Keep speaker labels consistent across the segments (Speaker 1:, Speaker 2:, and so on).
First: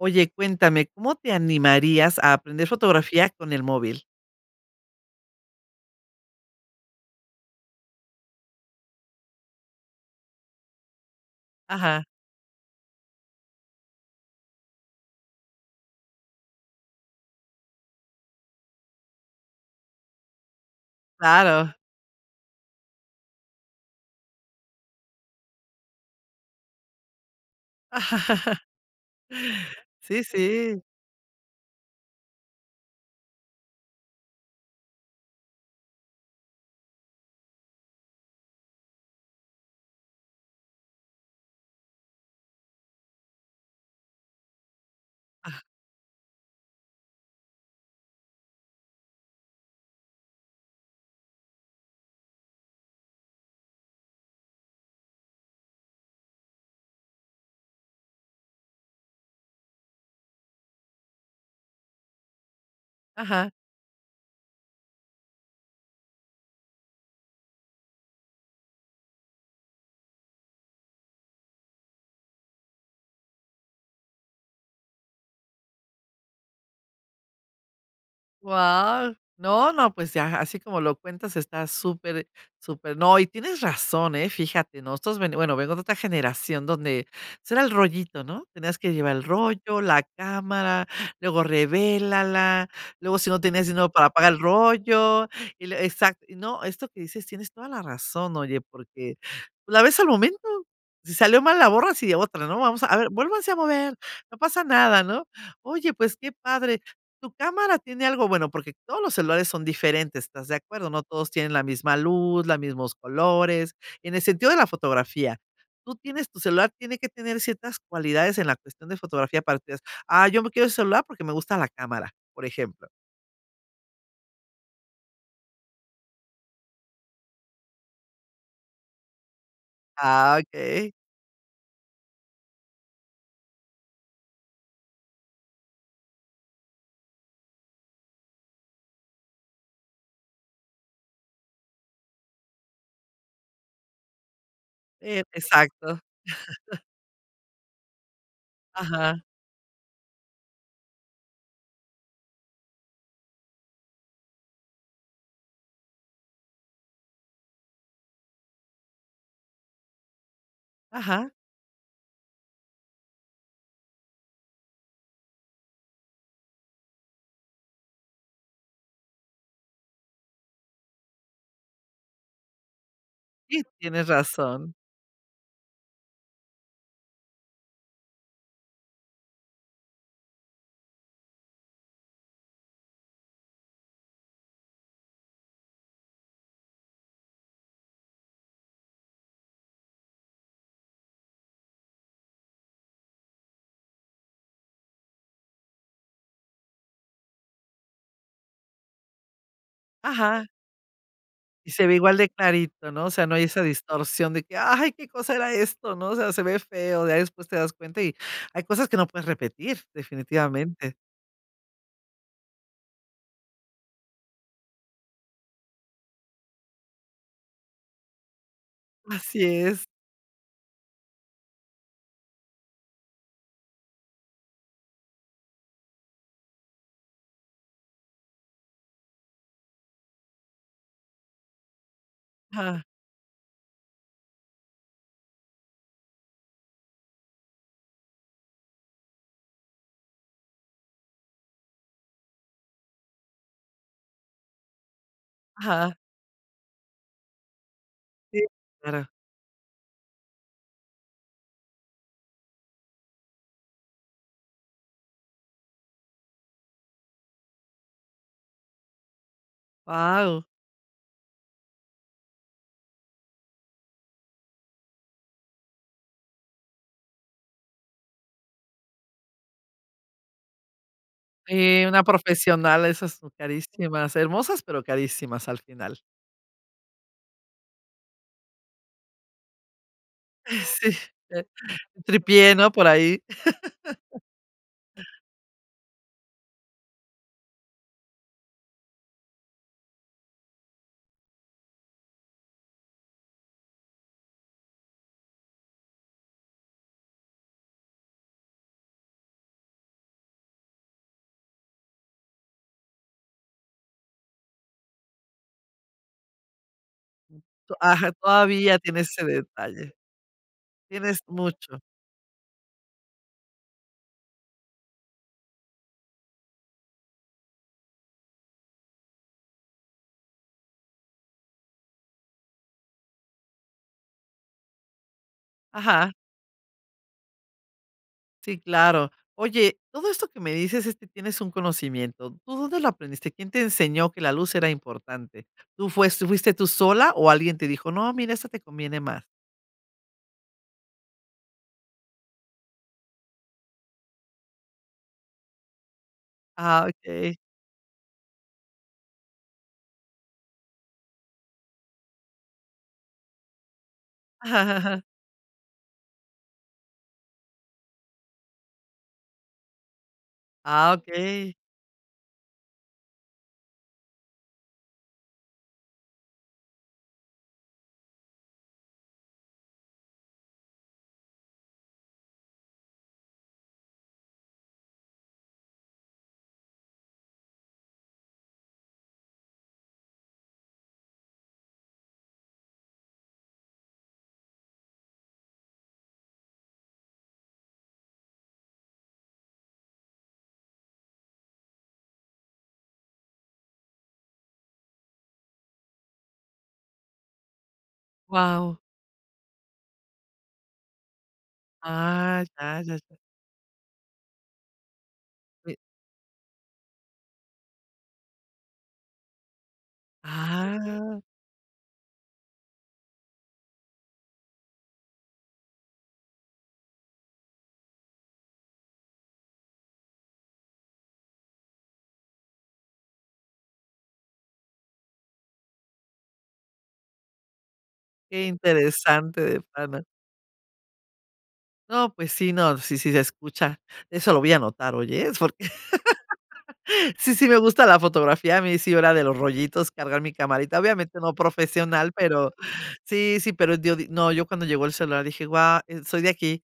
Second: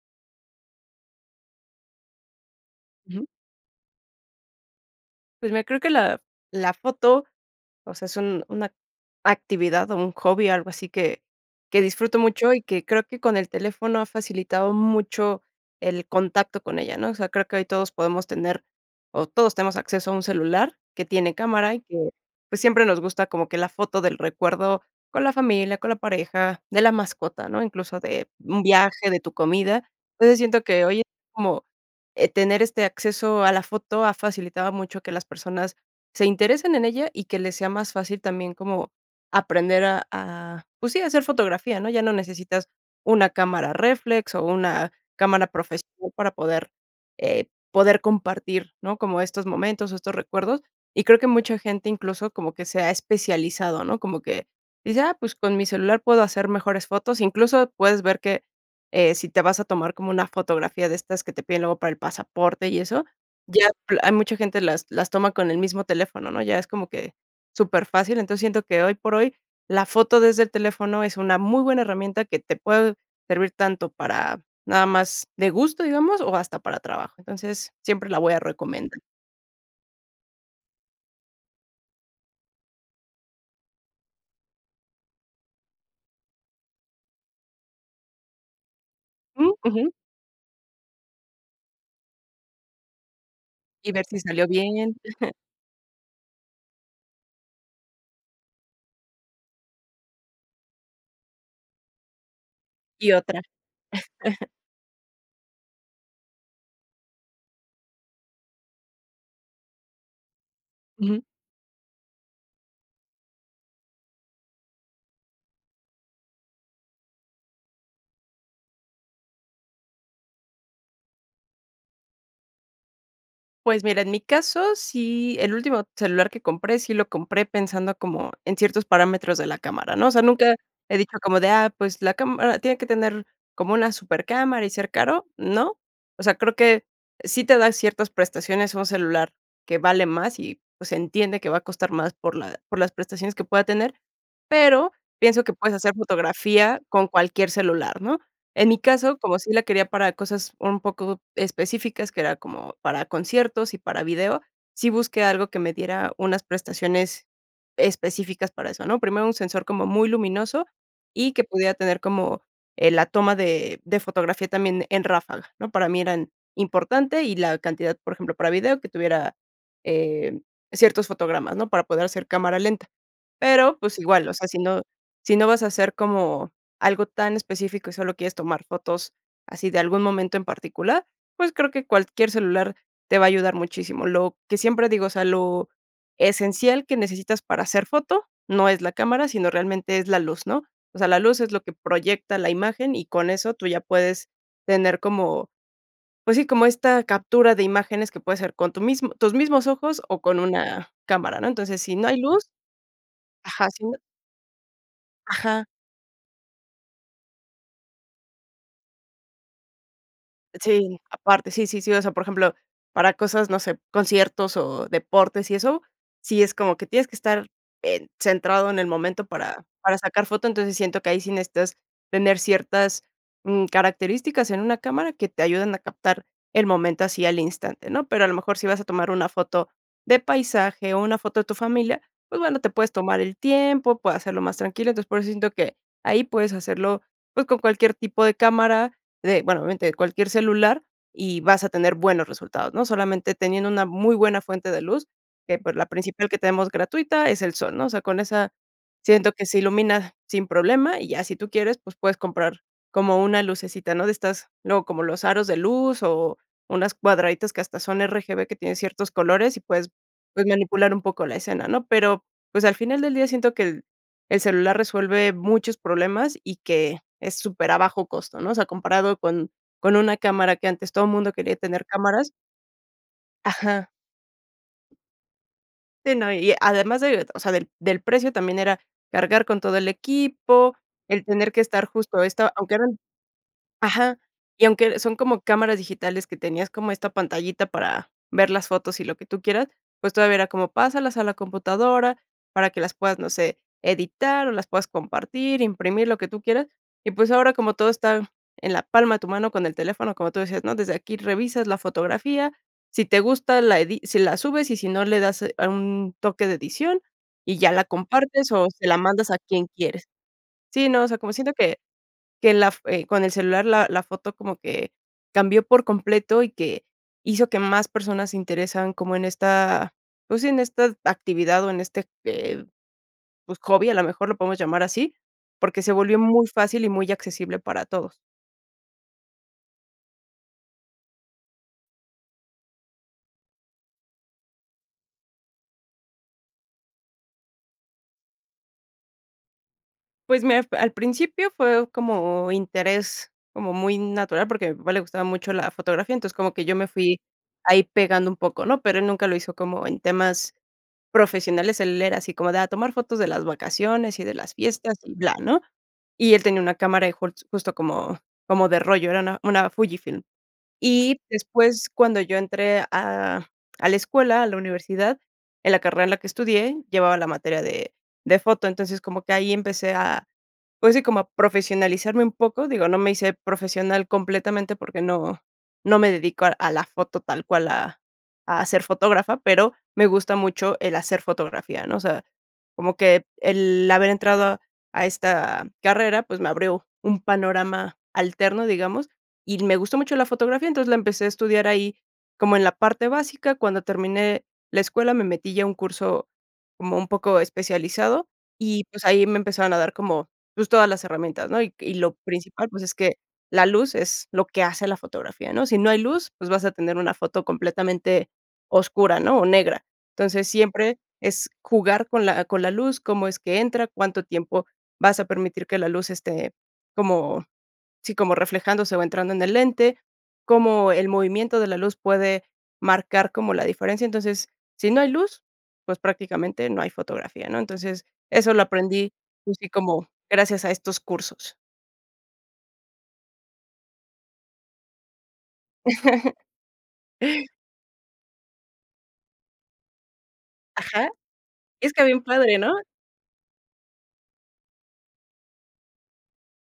Speaker 1: Oye, cuéntame, ¿cómo te animarías a aprender
Speaker 2: Ujú.
Speaker 1: fotografías con el móvil?
Speaker 2: Pues mira, creo que la la foto, o sea, es un una actividad o un hobby, algo así que que
Speaker 1: Ajá.
Speaker 2: disfruto mucho y que creo que con el teléfono ha facilitado mucho el contacto con ella, ¿no? O sea, creo que hoy todos podemos tener o todos tenemos acceso a un celular que tiene
Speaker 1: Claro.
Speaker 2: cámara y que, pues, siempre nos gusta como que la foto del recuerdo con la familia, con la pareja, de la mascota, ¿no? Incluso de un viaje, de tu comida.
Speaker 1: Sí,
Speaker 2: Entonces siento
Speaker 1: sí.
Speaker 2: que hoy es, como, eh, tener este acceso a la foto ha facilitado mucho que las personas se interesen en ella y que les sea más fácil también como aprender a a, pues sí, a hacer fotografía, ¿no? Ya no necesitas una cámara réflex o una cámara
Speaker 1: Ajá.
Speaker 2: profesional para poder, eh, poder compartir, ¿no? Como estos momentos o estos recuerdos. Y creo que mucha gente incluso como que se ha especializado, ¿no? Como que dice: "Ah, pues con mi celular puedo hacer mejores fotos". Incluso puedes ver que, eh, si te vas a tomar como una fotografía de estas que te piden luego para el pasaporte y eso,
Speaker 1: Ajá.
Speaker 2: ya hay mucha gente las las toma con el mismo teléfono, ¿no? Ya es como que superfácil. Entonces, siento que hoy por hoy la foto desde el teléfono es una muy buena herramienta que te puede servir tanto para nada más de gusto, digamos, o hasta para trabajo. Entonces, siempre la voy a recomendar.
Speaker 1: Guau. No, no, pues ya, así como lo cuentas está súper súper. No, y tienes razón, eh, fíjate, nosotros ve bueno, vengo de otra generación donde, pues, era el rollito, ¿no? Tenías que llevar el
Speaker 2: Mm,
Speaker 1: rollo,
Speaker 2: ujú.
Speaker 1: la cámara, luego revélala, luego, si no tienes dinero
Speaker 2: Y ver
Speaker 1: para
Speaker 2: si
Speaker 1: pagar el
Speaker 2: salió bien.
Speaker 1: rollo y lue exacto. No, esto que dices, tienes toda la razón. Oye, porque la ves al momento, si salió mal, la borras y otra no vamos a a ver,
Speaker 2: Y otra.
Speaker 1: vuélvanse a mover, no pasa nada, ¿no? Oye, pues qué padre, tu cámara tiene algo bueno porque todos los celulares son diferentes, ¿estás de acuerdo? No
Speaker 2: Ujú.
Speaker 1: todos tienen la misma luz, la mismos colores, en el sentido de la fotografía. Tú tienes tu celular, tiene que tener ciertas cualidades en la cuestión de fotografía para ustedes. Ah, yo me quiero ese celular porque me gusta la cámara, por ejemplo.
Speaker 2: Pues mira, en mi caso, sí, el último celular que compré sí lo compré pensando como en ciertos parámetros de la cámara, ¿no? O sea,
Speaker 1: Ah,
Speaker 2: nunca
Speaker 1: okey.
Speaker 2: he dicho como de ah, pues, ¿la cámara tiene que tener como una supercámara y ser caro? No. O sea, creo que sí te da ciertas prestaciones un celular que vale más y, pues, se entiende que va a costar más por la por las prestaciones que pueda tener. Pero,
Speaker 1: Eh,
Speaker 2: pienso que puedes hacer
Speaker 1: exacto.
Speaker 2: fotografía con cualquier celular, ¿no? En mi caso,
Speaker 1: Ajá.
Speaker 2: como sí la quería para cosas un poco específicas, que era como para conciertos y para video, sí busqué algo que me diera unas prestaciones específicas para eso, ¿no? Primero, un sensor como muy luminoso
Speaker 1: Ajá.
Speaker 2: y que pudiera tener como, eh, la toma de de fotografía también en ráfaga, ¿no? Para mí eran importante y la cantidad, por ejemplo, para video que tuviera, eh, ciertos fotogramas, ¿no? Para poder hacer cámara lenta.
Speaker 1: Sí,
Speaker 2: Pero, pues
Speaker 1: tienes
Speaker 2: igual, o sea, si
Speaker 1: razón.
Speaker 2: no si no vas a hacer como algo tan específico y solo quieres tomar fotos así de algún momento en particular, pues creo que cualquier celular te va a ayudar muchísimo. Lo que siempre digo es, o sea, lo esencial que necesitas para hacer foto no es la cámara, sino realmente es la luz, ¿no? O sea, la luz es lo que proyecta la imagen y con eso tú ya puedes tener como, pues sí, como esta captura de imágenes que puede ser con tu mismo tus mismos ojos o con
Speaker 1: Ajá.
Speaker 2: una cámara, ¿no?
Speaker 1: Y
Speaker 2: Entonces,
Speaker 1: se ve
Speaker 2: si no
Speaker 1: igual
Speaker 2: hay
Speaker 1: de
Speaker 2: luz
Speaker 1: clarito, ¿no? O sea, no hay esa
Speaker 2: Ajá, si no
Speaker 1: distorsión de que: "Ay, ¿qué cosa era
Speaker 2: Ajá.
Speaker 1: esto", no? O sea, se ve feo, ya después te das cuenta y hay cosas que no puedes repetir, definitivamente.
Speaker 2: Sí, aparte, sí, sí, sí, o sea, por ejemplo, para cosas, no sé, conciertos o deportes y eso, sí es como que tienes que estar, eh, centrado en el momento
Speaker 1: Así
Speaker 2: para
Speaker 1: es.
Speaker 2: para sacar foto. Entonces, siento que ahí sí necesitas tener ciertas, mm, características en una cámara que te ayuden a captar el momento así al instante, ¿no? Pero a lo mejor si vas a tomar una foto de paisaje o una foto de tu familia, pues bueno, te
Speaker 1: Ajá.
Speaker 2: puedes tomar el tiempo, puedes hacerlo más tranquilo. Entonces, por eso siento que ahí puedes hacerlo, pues, con cualquier tipo de cámara de, bueno, obviamente, de cualquier celular y vas a tener buenos resultados, ¿no? Solamente teniendo una muy buena fuente de luz, que, pues, la
Speaker 1: Ajá.
Speaker 2: principal que tenemos gratuita es el sol, ¿no? O sea, con
Speaker 1: Sí,
Speaker 2: esa
Speaker 1: claro.
Speaker 2: siento que se ilumina sin problema y ya si tú quieres, pues puedes comprar como una lucecita, ¿no?, de estas luego como los aros de luz o unas cuadraditas que hasta son RGB que tienen ciertos colores y puedes,
Speaker 1: Guau.
Speaker 2: pues, manipular un poco la escena, ¿no? Pero, pues, al final del día siento que el el celular resuelve muchos problemas y que es super a bajo costo, ¿no? O sea, comparado con con una cámara que antes todo mundo quería tener
Speaker 1: Sí, una
Speaker 2: cámaras
Speaker 1: profesional, esas son
Speaker 2: Ajá.
Speaker 1: carísimas, hermosas, pero carísimas al final.
Speaker 2: Sí, no, y además de, o sea, del del precio, también era cargar con todo el equipo,
Speaker 1: Sí,
Speaker 2: el
Speaker 1: eh,
Speaker 2: tener que estar justo esto,
Speaker 1: tripié, ¿no?
Speaker 2: aunque
Speaker 1: Por
Speaker 2: eran
Speaker 1: ahí.
Speaker 2: ajá, y aunque son como cámaras digitales que tenías como esta pantallita para ver las fotos y lo que tú quieras, pues todavía era como pásalas a la computadora para que las puedas, no sé, editar o las puedas compartir, imprimir, lo que tú quieras. Y, pues ahora, como todo está en la palma de tu mano con el teléfono, como tú decías, ¿no? Desde aquí revisas la fotografía. Si te gusta la edi si la subes y si no le das un toque de edición y ya
Speaker 1: O
Speaker 2: la
Speaker 1: ajá,
Speaker 2: compartes o
Speaker 1: todavía
Speaker 2: se la
Speaker 1: tienes ese
Speaker 2: mandas a quien
Speaker 1: detalle.
Speaker 2: quieres. Sí, no, o sea,
Speaker 1: Tienes
Speaker 2: como siento que
Speaker 1: mucho.
Speaker 2: que la f eh, con el celular, la la foto como que cambió por completo y que hizo que más personas se interesan como en esta, pues, sí en esta actividad o en este, eh, pues, hobby, a lo mejor lo podemos llamar así, porque se
Speaker 1: Ajá.
Speaker 2: volvió muy fácil y muy accesible para todos.
Speaker 1: Sí, claro. Oye, todo esto que me dices es que tienes un conocimiento, ¿tú dónde lo aprendiste?, ¿quién te enseñó que la luz era importante? ¿Tú fue tú fuiste tú sola o alguien te dijo: "No, mira, esto te conviene más?".
Speaker 2: Pues me al principio fue como interés como muy natural, porque a mi papá le gustaba mucho la fotografía, entonces como que yo me
Speaker 1: Ah,
Speaker 2: fui
Speaker 1: okey.
Speaker 2: ahí pegando un poco, ¿no? Pero él nunca lo hizo como en temas profesionales. Él era así como de a tomar fotos de las vacaciones y de las fiestas y bla, ¿no? Y él tenía una cámara, e jol justo como como de rollo, era una una Fujifilm.
Speaker 1: Ah,
Speaker 2: Y
Speaker 1: okey.
Speaker 2: después, cuando yo entré a a la escuela, a la universidad, en la carrera en la que estudié llevaba la materia de de foto. Entonces, como que ahí empecé a, pues sí, como a profesionalizarme un poco, digo, no me hice profesional completamente porque no no me dedico a a la foto tal cual, a a ser fotógrafa, pero me gusta mucho el hacer fotografía, ¿no? O sea, como que el haber entrado a esta carrera, pues me abrió un panorama alterno, digamos, y me gustó mucho la fotografía. Entonces, la empecé a estudiar ahí como en la parte básica. Cuando terminé la escuela, me metí ya a un curso como un poco especializado
Speaker 1: Guau.
Speaker 2: y, pues, ahí me empezaron a dar como, pues, todas las herramientas, ¿no? Y y lo
Speaker 1: Ah,
Speaker 2: principal,
Speaker 1: ya,
Speaker 2: pues, es
Speaker 1: ya,
Speaker 2: que
Speaker 1: ya.
Speaker 2: la luz es lo que hace la fotografía, ¿no?
Speaker 1: Sí.
Speaker 2: Si no hay luz, pues, vas a tener una foto completamente oscura, ¿no? O negra. Entonces, siempre
Speaker 1: Ah.
Speaker 2: es jugar con la con la luz, cómo es que entra, cuánto tiempo vas a permitir que la luz esté como sí, como reflejándose o entrando en el lente, cómo el movimiento de la luz puede marcar como la diferencia. Entonces, si no hay luz, pues prácticamente no hay fotografía, ¿no? Entonces,
Speaker 1: Qué
Speaker 2: eso lo aprendí
Speaker 1: interesante
Speaker 2: pues
Speaker 1: de
Speaker 2: sí,
Speaker 1: plano.
Speaker 2: como gracias a estos cursos.
Speaker 1: No, pues sí, no, sí, sí se escucha, eso lo voy a anotar, oye, ¿eh? Porque, sí, sí me gusta la fotografía, a mí sí era de los rollitos cargar mi camarita,
Speaker 2: Ajá.
Speaker 1: obviamente no
Speaker 2: Está
Speaker 1: profesional,
Speaker 2: bien
Speaker 1: pero
Speaker 2: padre, ¿no?
Speaker 1: sí, sí, pero yo di no yo cuando llegó el celular dije: "Guau, soy de aquí".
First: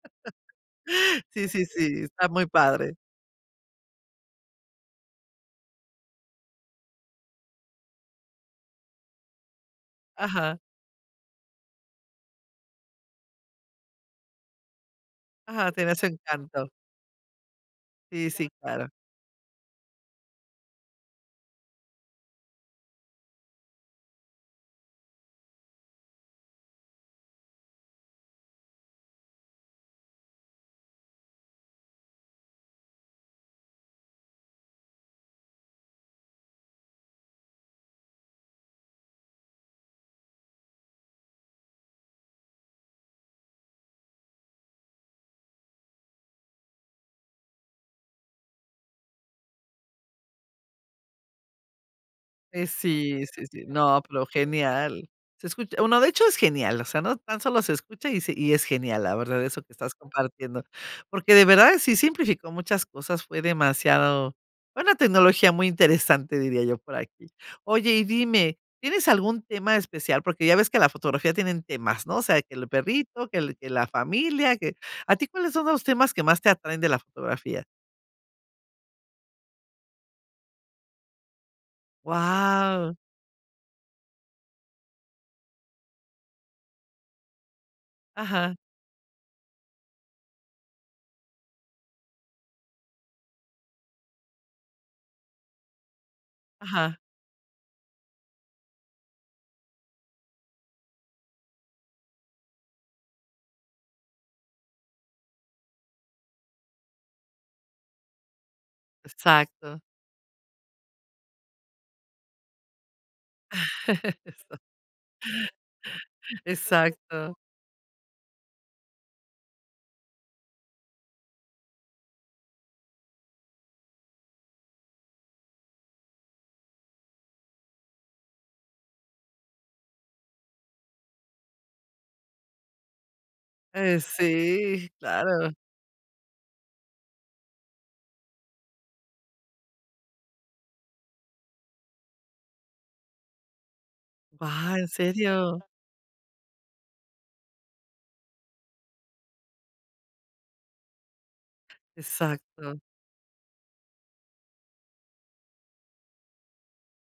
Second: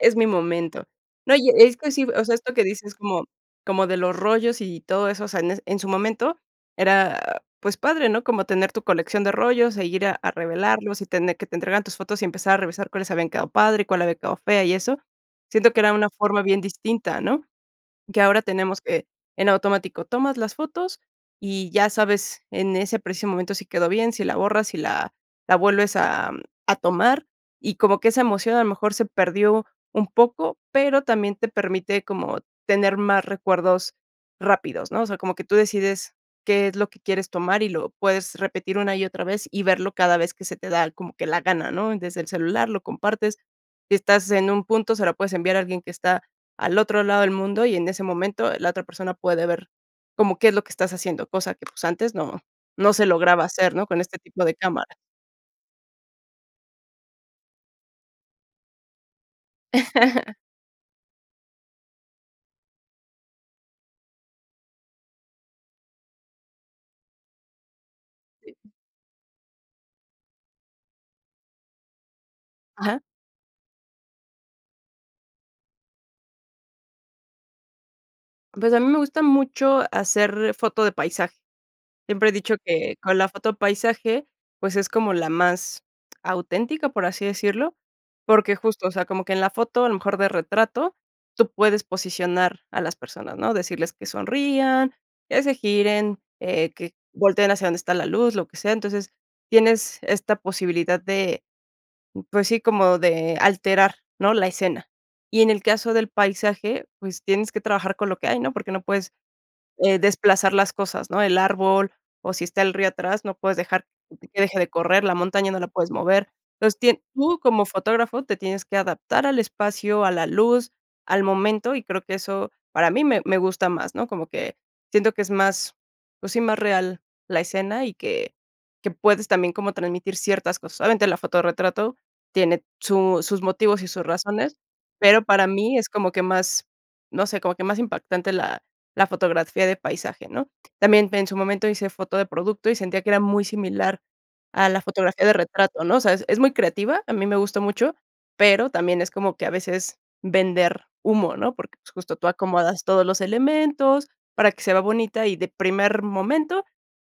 Speaker 2: Es mi momento. No,
Speaker 1: Sí,
Speaker 2: y
Speaker 1: sí,
Speaker 2: es que
Speaker 1: sí,
Speaker 2: sí, o
Speaker 1: está
Speaker 2: sea,
Speaker 1: muy
Speaker 2: esto que dices
Speaker 1: padre.
Speaker 2: como como de los rollos y todo eso, o sea, en en su momento era, pues, padre, ¿no? Como tener tu colección de rollos e ir a a
Speaker 1: Ajá.
Speaker 2: revelarlos y tener que te entregaran tus fotos y empezar a revisar cuáles habían quedado padre y cuál había quedado fea y eso. Siento
Speaker 1: Ajá,
Speaker 2: que era
Speaker 1: tenía su
Speaker 2: una forma bien
Speaker 1: encanto.
Speaker 2: distinta, ¿no? Que
Speaker 1: Sí,
Speaker 2: ahora
Speaker 1: si
Speaker 2: tenemos
Speaker 1: claro.
Speaker 2: que, en automático, tomas las fotos y ya sabes en ese preciso momento si quedó bien, si la borras, si la la vuelves a a tomar. Y como que esa emoción a lo mejor se perdió un poco, pero también te permite como tener más recuerdos rápidos, ¿no? O sea, como que tú decides qué es lo que quieres tomar y lo puedes repetir una y otra vez, y verlo cada vez que se te da como que la gana, ¿no? Desde el celular, lo compartes, si estás en un punto, se la puedes enviar a alguien que está al otro lado del mundo, y en ese momento la otra persona puede ver como qué es lo que estás haciendo, cosa que, pues, antes no
Speaker 1: Pues
Speaker 2: no se
Speaker 1: sí,
Speaker 2: lograba
Speaker 1: sí, sí,
Speaker 2: hacer, ¿no? Con
Speaker 1: no,
Speaker 2: este
Speaker 1: pero
Speaker 2: tipo de cámaras.
Speaker 1: genial, se escucha, bueno, de hecho es genial, o sea, no tan solo se escucha y se y es genial, la verdad, eso que estás compartiendo. Porque de verdad, si simplificó muchas cosas, fue demasiado una tecnología muy interesante, diría yo por aquí. Oye, y dime,
Speaker 2: Sí.
Speaker 1: ¿tienes algún tema especial? Porque ya ves que la fotografía tienen temas, ¿no? O sea, que el
Speaker 2: Ajá.
Speaker 1: perrito, que el que la familia, que a ti, ¿cuáles son los temas que más te atraen de la fotografía?
Speaker 2: Pues a mí me gusta mucho hacer foto de paisaje. Siempre he dicho
Speaker 1: Wao.
Speaker 2: que con la foto paisaje, pues es como la más auténtica, por así decirlo,
Speaker 1: Ajá.
Speaker 2: porque justo, o sea, como que en la foto, a lo mejor de retrato, tú puedes posicionar a las personas, ¿no? Decirles que sonrían, que se giren, eh, que
Speaker 1: Ajá.
Speaker 2: volteen hacia dónde está la luz, lo que sea. Entonces, tienes esta posibilidad de, pues sí, como de alterar, ¿no? La escena. Y en el caso del paisaje, pues tienes que trabajar con lo que hay, ¿no? Porque no puedes,
Speaker 1: Exacto.
Speaker 2: eh, desplazar las cosas, ¿no? El árbol o si está el río atrás, no puedes dejar que
Speaker 1: Eso.
Speaker 2: deje de correr, la montaña no la puedes mover. Entonces, tien
Speaker 1: Exacto.
Speaker 2: tú como fotógrafo te tienes que adaptar al espacio, a la luz, al momento, y creo que eso para mí me me gusta más, ¿no? Como que siento que es más, pues sí, más real la escena y que que puedes también como transmitir ciertas cosas. Obviamente, la foto de retrato tiene su sus motivos y
Speaker 1: Eh,
Speaker 2: sus razones,
Speaker 1: sí,
Speaker 2: pero para
Speaker 1: claro.
Speaker 2: mí es como que más, no sé, como que más impactante la la fotografía de paisaje, ¿no? También en su momento hice foto de producto y sentía que era muy similar a
Speaker 1: Wao,
Speaker 2: la
Speaker 1: ¿en
Speaker 2: fotografía de
Speaker 1: serio?
Speaker 2: retrato, ¿no? O sea, es es muy creativa, a mí me gustó mucho, pero también es como que a veces vender humo, ¿no? Porque pues justo tú
Speaker 1: Exacto.
Speaker 2: acomodas todos los elementos para que se vea bonita y de primer momento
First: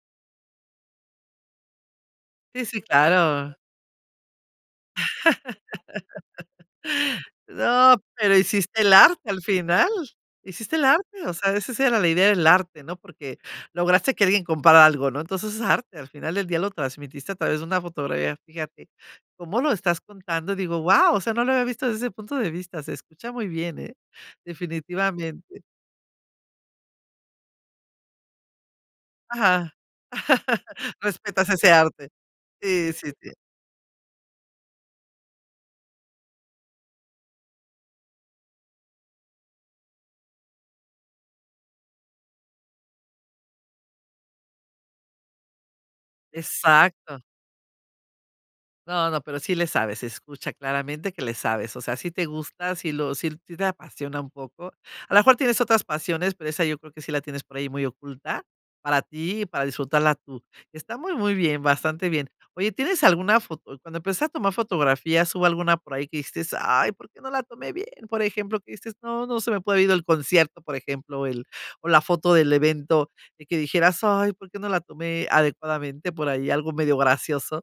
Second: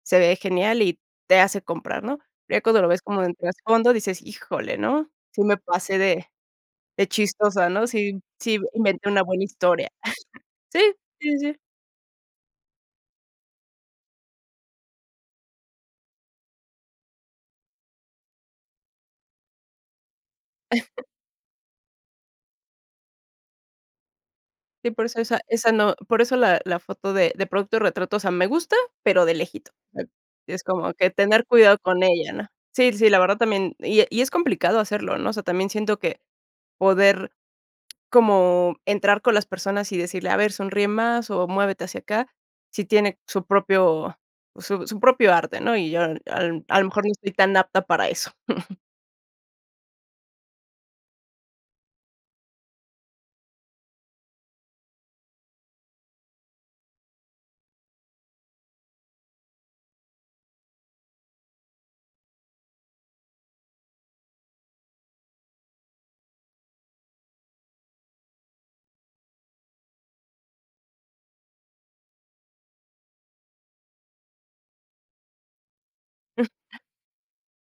Speaker 2: se ve genial y te hace comprar, ¿no? Ya
Speaker 1: Sí, sí,
Speaker 2: cuando lo ves como en
Speaker 1: claro.
Speaker 2: trasfondo dices: "Híjole, ¿no? Sí me pasé de chistosa, ¿no?
Speaker 1: No,
Speaker 2: Sí
Speaker 1: pero
Speaker 2: sí
Speaker 1: hiciste el
Speaker 2: inventé una
Speaker 1: arte al
Speaker 2: buena
Speaker 1: final,
Speaker 2: historia".
Speaker 1: hiciste
Speaker 2: Sí,
Speaker 1: el arte, o
Speaker 2: sí, sí,
Speaker 1: sea,
Speaker 2: sí.
Speaker 1: esa sí era la idea del arte, ¿no? Porque lograste que alguien comprara algo, ¿no? Entonces, es arte, al final del día lo transmitiste a través de una fotografía. Fíjate, cómo lo estás contando. Digo, ¡wao!, o sea, no lo había visto desde ese punto de vista, se escucha muy bien ¿eh?,
Speaker 2: Sí por eso esa
Speaker 1: definitivamente.
Speaker 2: esa no, por eso la la foto de de producto retrato, o sea, me gusta, pero de
Speaker 1: Ajá.
Speaker 2: lejitos. Es como que tener
Speaker 1: Respetas ese
Speaker 2: cuidado con
Speaker 1: arte.
Speaker 2: ella, ¿no? Sí
Speaker 1: Sí,
Speaker 2: sí
Speaker 1: sí,
Speaker 2: la
Speaker 1: sí.
Speaker 2: verdad también, y e y es complicado hacerlo, ¿no? O sea, también siento que poder como entrar con las personas y decirle: "A ver, sonríe más o muévete hacia acá", si tiene su propio su su propio arte, ¿no? Y yo al al, a lo mejor, no
Speaker 1: Exacto.
Speaker 2: estoy tan apta para eso.
Speaker 1: No, no, pero sí le sabes, se escucha claramente que le sabes, o sea, sí te gusta, sí lo sí te apasiona un poco. A la mejor tienes otras pasiones, pero esa yo creo que sí la tienes por ahí muy oculta, para ti y para disfrutarla tú. Está muy muy bien bastante bien. Oye, ¿tienes alguna foto? Cuando empezaste a tomar fotografías hubo alguna por ahí que dijiste: "Ay, ¿por qué no la tomé bien?" Por ejemplo, que dices: "No, no se me puede ir del concierto", por ejemplo, el o la foto del evento, de que dijeras: "Ay, ¿por qué no la tomé adecuadamente por ahí?". Algo
Speaker 2: Mm.
Speaker 1: medio gracioso.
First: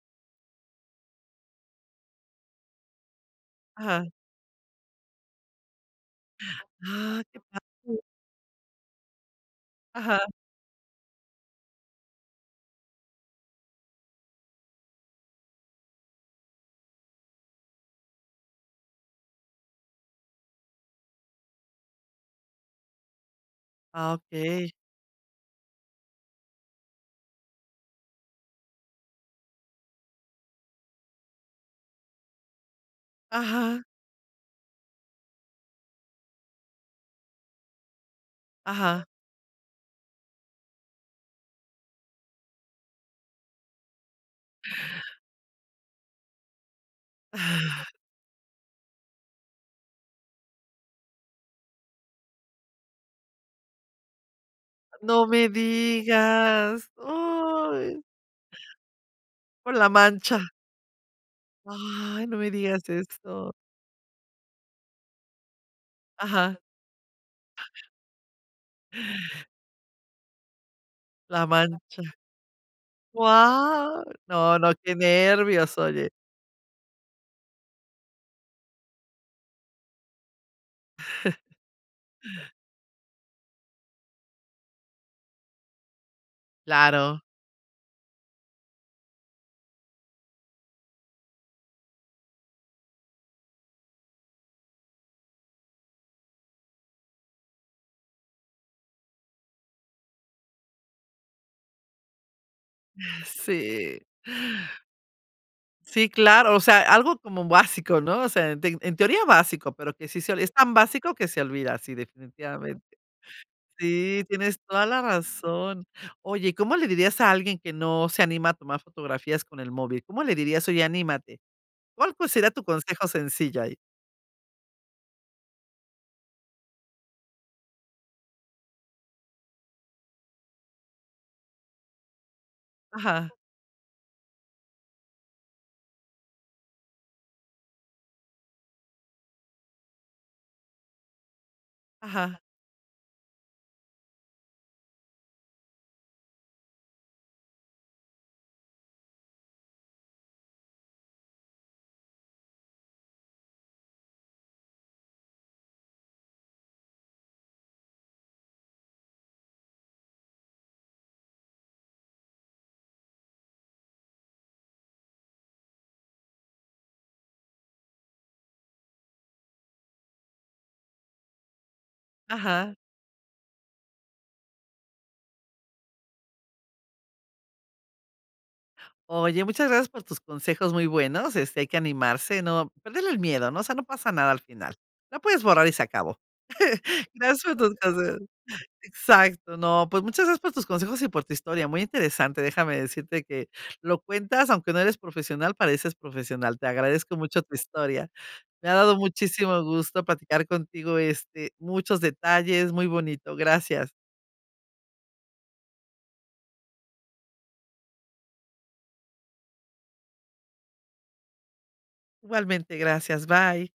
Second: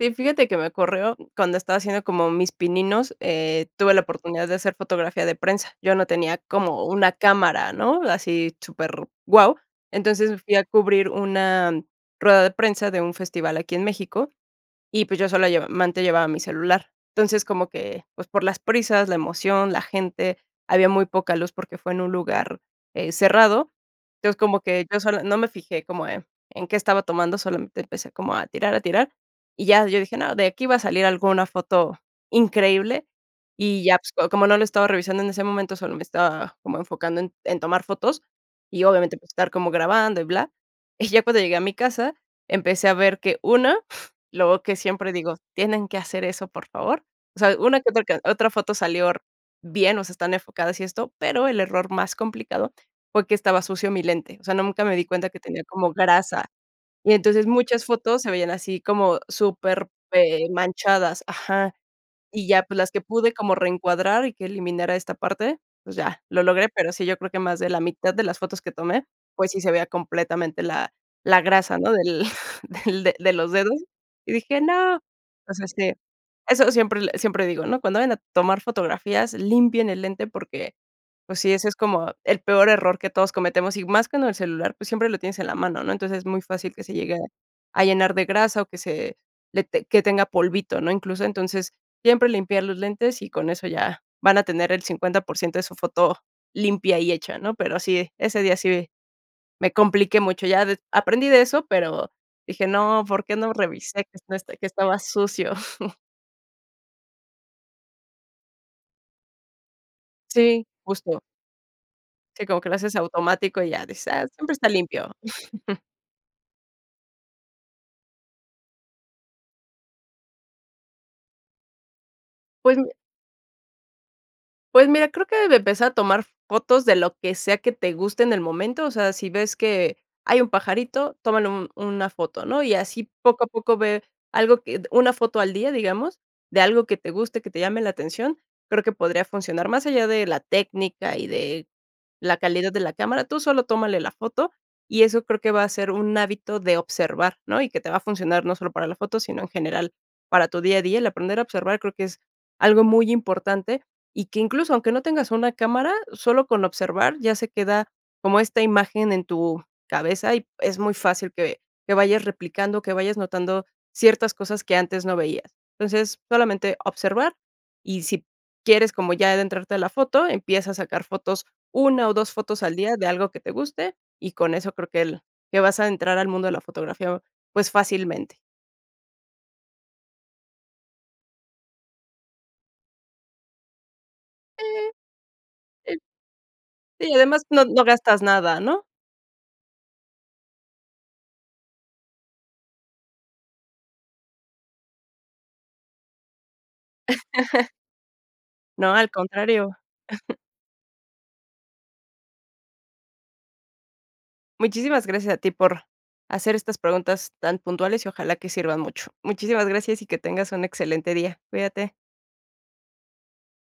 Speaker 2: Sí, fíjate que me ocurrió cuando estaba haciendo como mis pininos, eh, tuve la
Speaker 1: Ajá.
Speaker 2: oportunidad de hacer fotografía de prensa. Yo no tenía como una
Speaker 1: Ah, que
Speaker 2: cámara,
Speaker 1: padre.
Speaker 2: ¿no? Así super guau.
Speaker 1: Ajá.
Speaker 2: Entonces fui a cubrir una rueda de prensa de un festival aquí en México y, pues, yo sólo lleva mente llevaba mi celular. Entonces, como que, pues, por las prisas, la emoción, la gente, había muy poca luz porque fue en un lugar, eh, cerrado.
Speaker 1: Ah,
Speaker 2: Entonces, como
Speaker 1: okey.
Speaker 2: que yo sola no me fijé como, eh, en qué estaba tomando, solamente empecé como a tirar, a tirar, y ya yo dije: "No, de aquí va a salir alguna foto increíble",
Speaker 1: Ajá.
Speaker 2: y ya, pues, como no lo estado revisando en ese momento, solo me estaba como enfocando en en tomar fotos, y
Speaker 1: Ajá.
Speaker 2: obviamente, pues estar como grabando y bla. Y ya cuando llegué a mi casa, empecé a ver que una, luego que siempre digo: "Tienen que hacer eso, por favor". O sea, una que otra que otra foto salió r bien, o sea, están enfocadas y esto, pero el error más complicado fue que estaba sucio mi lente. O sea, nunca me di
Speaker 1: No
Speaker 2: cuenta que
Speaker 1: me
Speaker 2: tenía como grasa.
Speaker 1: digas,
Speaker 2: Y entonces muchas
Speaker 1: uy.
Speaker 2: fotos se veían así como
Speaker 1: Por
Speaker 2: súper,
Speaker 1: la
Speaker 2: eh,
Speaker 1: mancha.
Speaker 2: manchadas. Ajá.
Speaker 1: Ay, no
Speaker 2: Y
Speaker 1: me
Speaker 2: ya, pues
Speaker 1: digas
Speaker 2: las que pude
Speaker 1: eso.
Speaker 2: como reencuadrar y que eliminara esta parte, pues, ya lo
Speaker 1: Ajá.
Speaker 2: logré, pero sí, yo creo que más de la mitad de las fotos que tomé, pues, sí se veía completamente la la
Speaker 1: La
Speaker 2: grasa, ¿no?
Speaker 1: mancha.
Speaker 2: Del del de los dedos.
Speaker 1: Guau.
Speaker 2: Y
Speaker 1: No,
Speaker 2: dije:
Speaker 1: no, qué
Speaker 2: "No." Pues, es
Speaker 1: nervios,
Speaker 2: que
Speaker 1: oye.
Speaker 2: eso siempre l siempre digo, ¿no? Cuando vayan a tomar fotografías, limpien el lente, porque, pues sí, ese es como el peor error que todos cometemos. Y más con el celular, pues siempre lo tienes en la mano, ¿no? Entonces, es muy fácil que se llegue
Speaker 1: Claro.
Speaker 2: a llenar de grasa o que se le ten que tenga polvito, ¿no? Incluso, entonces, siempre limpiar los lentes y con eso ya, van a tener el 50% de su foto limpia y hecha, ¿no? Pero sí, ese día sí, me compliqué mucho. Ya des aprendí de eso, pero dije: "No.
Speaker 1: Ah,
Speaker 2: ¿Por qué no revisé
Speaker 1: sí.
Speaker 2: que este esto que estaba sucio?".
Speaker 1: Sí, claro. O sea, algo como básico, ¿no? O sea, en te en teoría básico, pero que sí se es
Speaker 2: Sí,
Speaker 1: tan básico
Speaker 2: justo.
Speaker 1: que se olvida, sí
Speaker 2: Sí, como que lo
Speaker 1: definitivamente.
Speaker 2: haces automático y ya, dices:
Speaker 1: Sí,
Speaker 2: "Ah, siempre
Speaker 1: tienes
Speaker 2: está
Speaker 1: toda la
Speaker 2: limpio".
Speaker 1: razón. Oye, ¿cómo le dirías a alguien que no se anima a tomar fotografías con el móvil? ¿Cómo le dirías?: "Oye anímate". ¿Cuál pues sería tu
Speaker 2: Pues mi
Speaker 1: consejo sencillo ahí?
Speaker 2: Pues mira, creo que de empezar a tomar fotos de lo que sea que te guste en el momento, o sea, si ves que hay un pajarito, tómale un una foto, ¿no? Y así
Speaker 1: Ajá.
Speaker 2: poco a poco ve algo que d una foto al día, digamos, de algo que te guste, que te llame la atención, creo que podría funcionar más allá de la técnica y de la
Speaker 1: Ajá.
Speaker 2: calidad de la cámara, tú solo tómale la foto, y eso creo que va a ser un hábito de observar, ¿no? Y que te va a funcionar no solo para la foto, sino en general para tu día a día. El aprender a observar creo que es algo muy importante y que incluso aunque no tengas una cámara sólo con observar, ya se queda como esta imagen en tu cabeza y es muy fácil que que vayas replicando, que vayas notando ciertas cosas que antes no veías. Entonces, solamente observar y sí quieres como ya adentrarte a la foto, empieza a sacar fotos una o dos fotos al
Speaker 1: Ajá.
Speaker 2: día de algo que te guste y con eso creo que el que vas a entrar al mundo de la fotografía, pues fácilmente.
Speaker 1: Oye, muchas gracias por tus consejos, muy buenos, este, hay que animarse, no perderle el miedo, ¿no? O sea, no pasa nada al final,
Speaker 2: Mm.
Speaker 1: la puedes borrar y se
Speaker 2: El.
Speaker 1: acabó.
Speaker 2: Sí, además
Speaker 1: Gracias por
Speaker 2: no
Speaker 1: tus
Speaker 2: no
Speaker 1: consejos.
Speaker 2: gastas nada, ¿no?
Speaker 1: Exacto, no, pues muchas gracias por tus consejos y por tu historia, muy interesante, déjame decirte que, lo cuentas, aunque no eres profesional, pareces profesional. Te agradezco mucho tu historia. Me ha
Speaker 2: No,
Speaker 1: dado
Speaker 2: al
Speaker 1: muchísimo
Speaker 2: contrario.
Speaker 1: gusto platicar contigo este, muchos detalles. Muy bonito, gracias.
Speaker 2: Muchísimas gracias a ti, por hacer estas preguntas tan puntuales y ojalá que sirvan mucho. Muchísimas gracias y que tengas un excelente día. Cuídate.
Speaker 1: Igualmente, gracias, bye.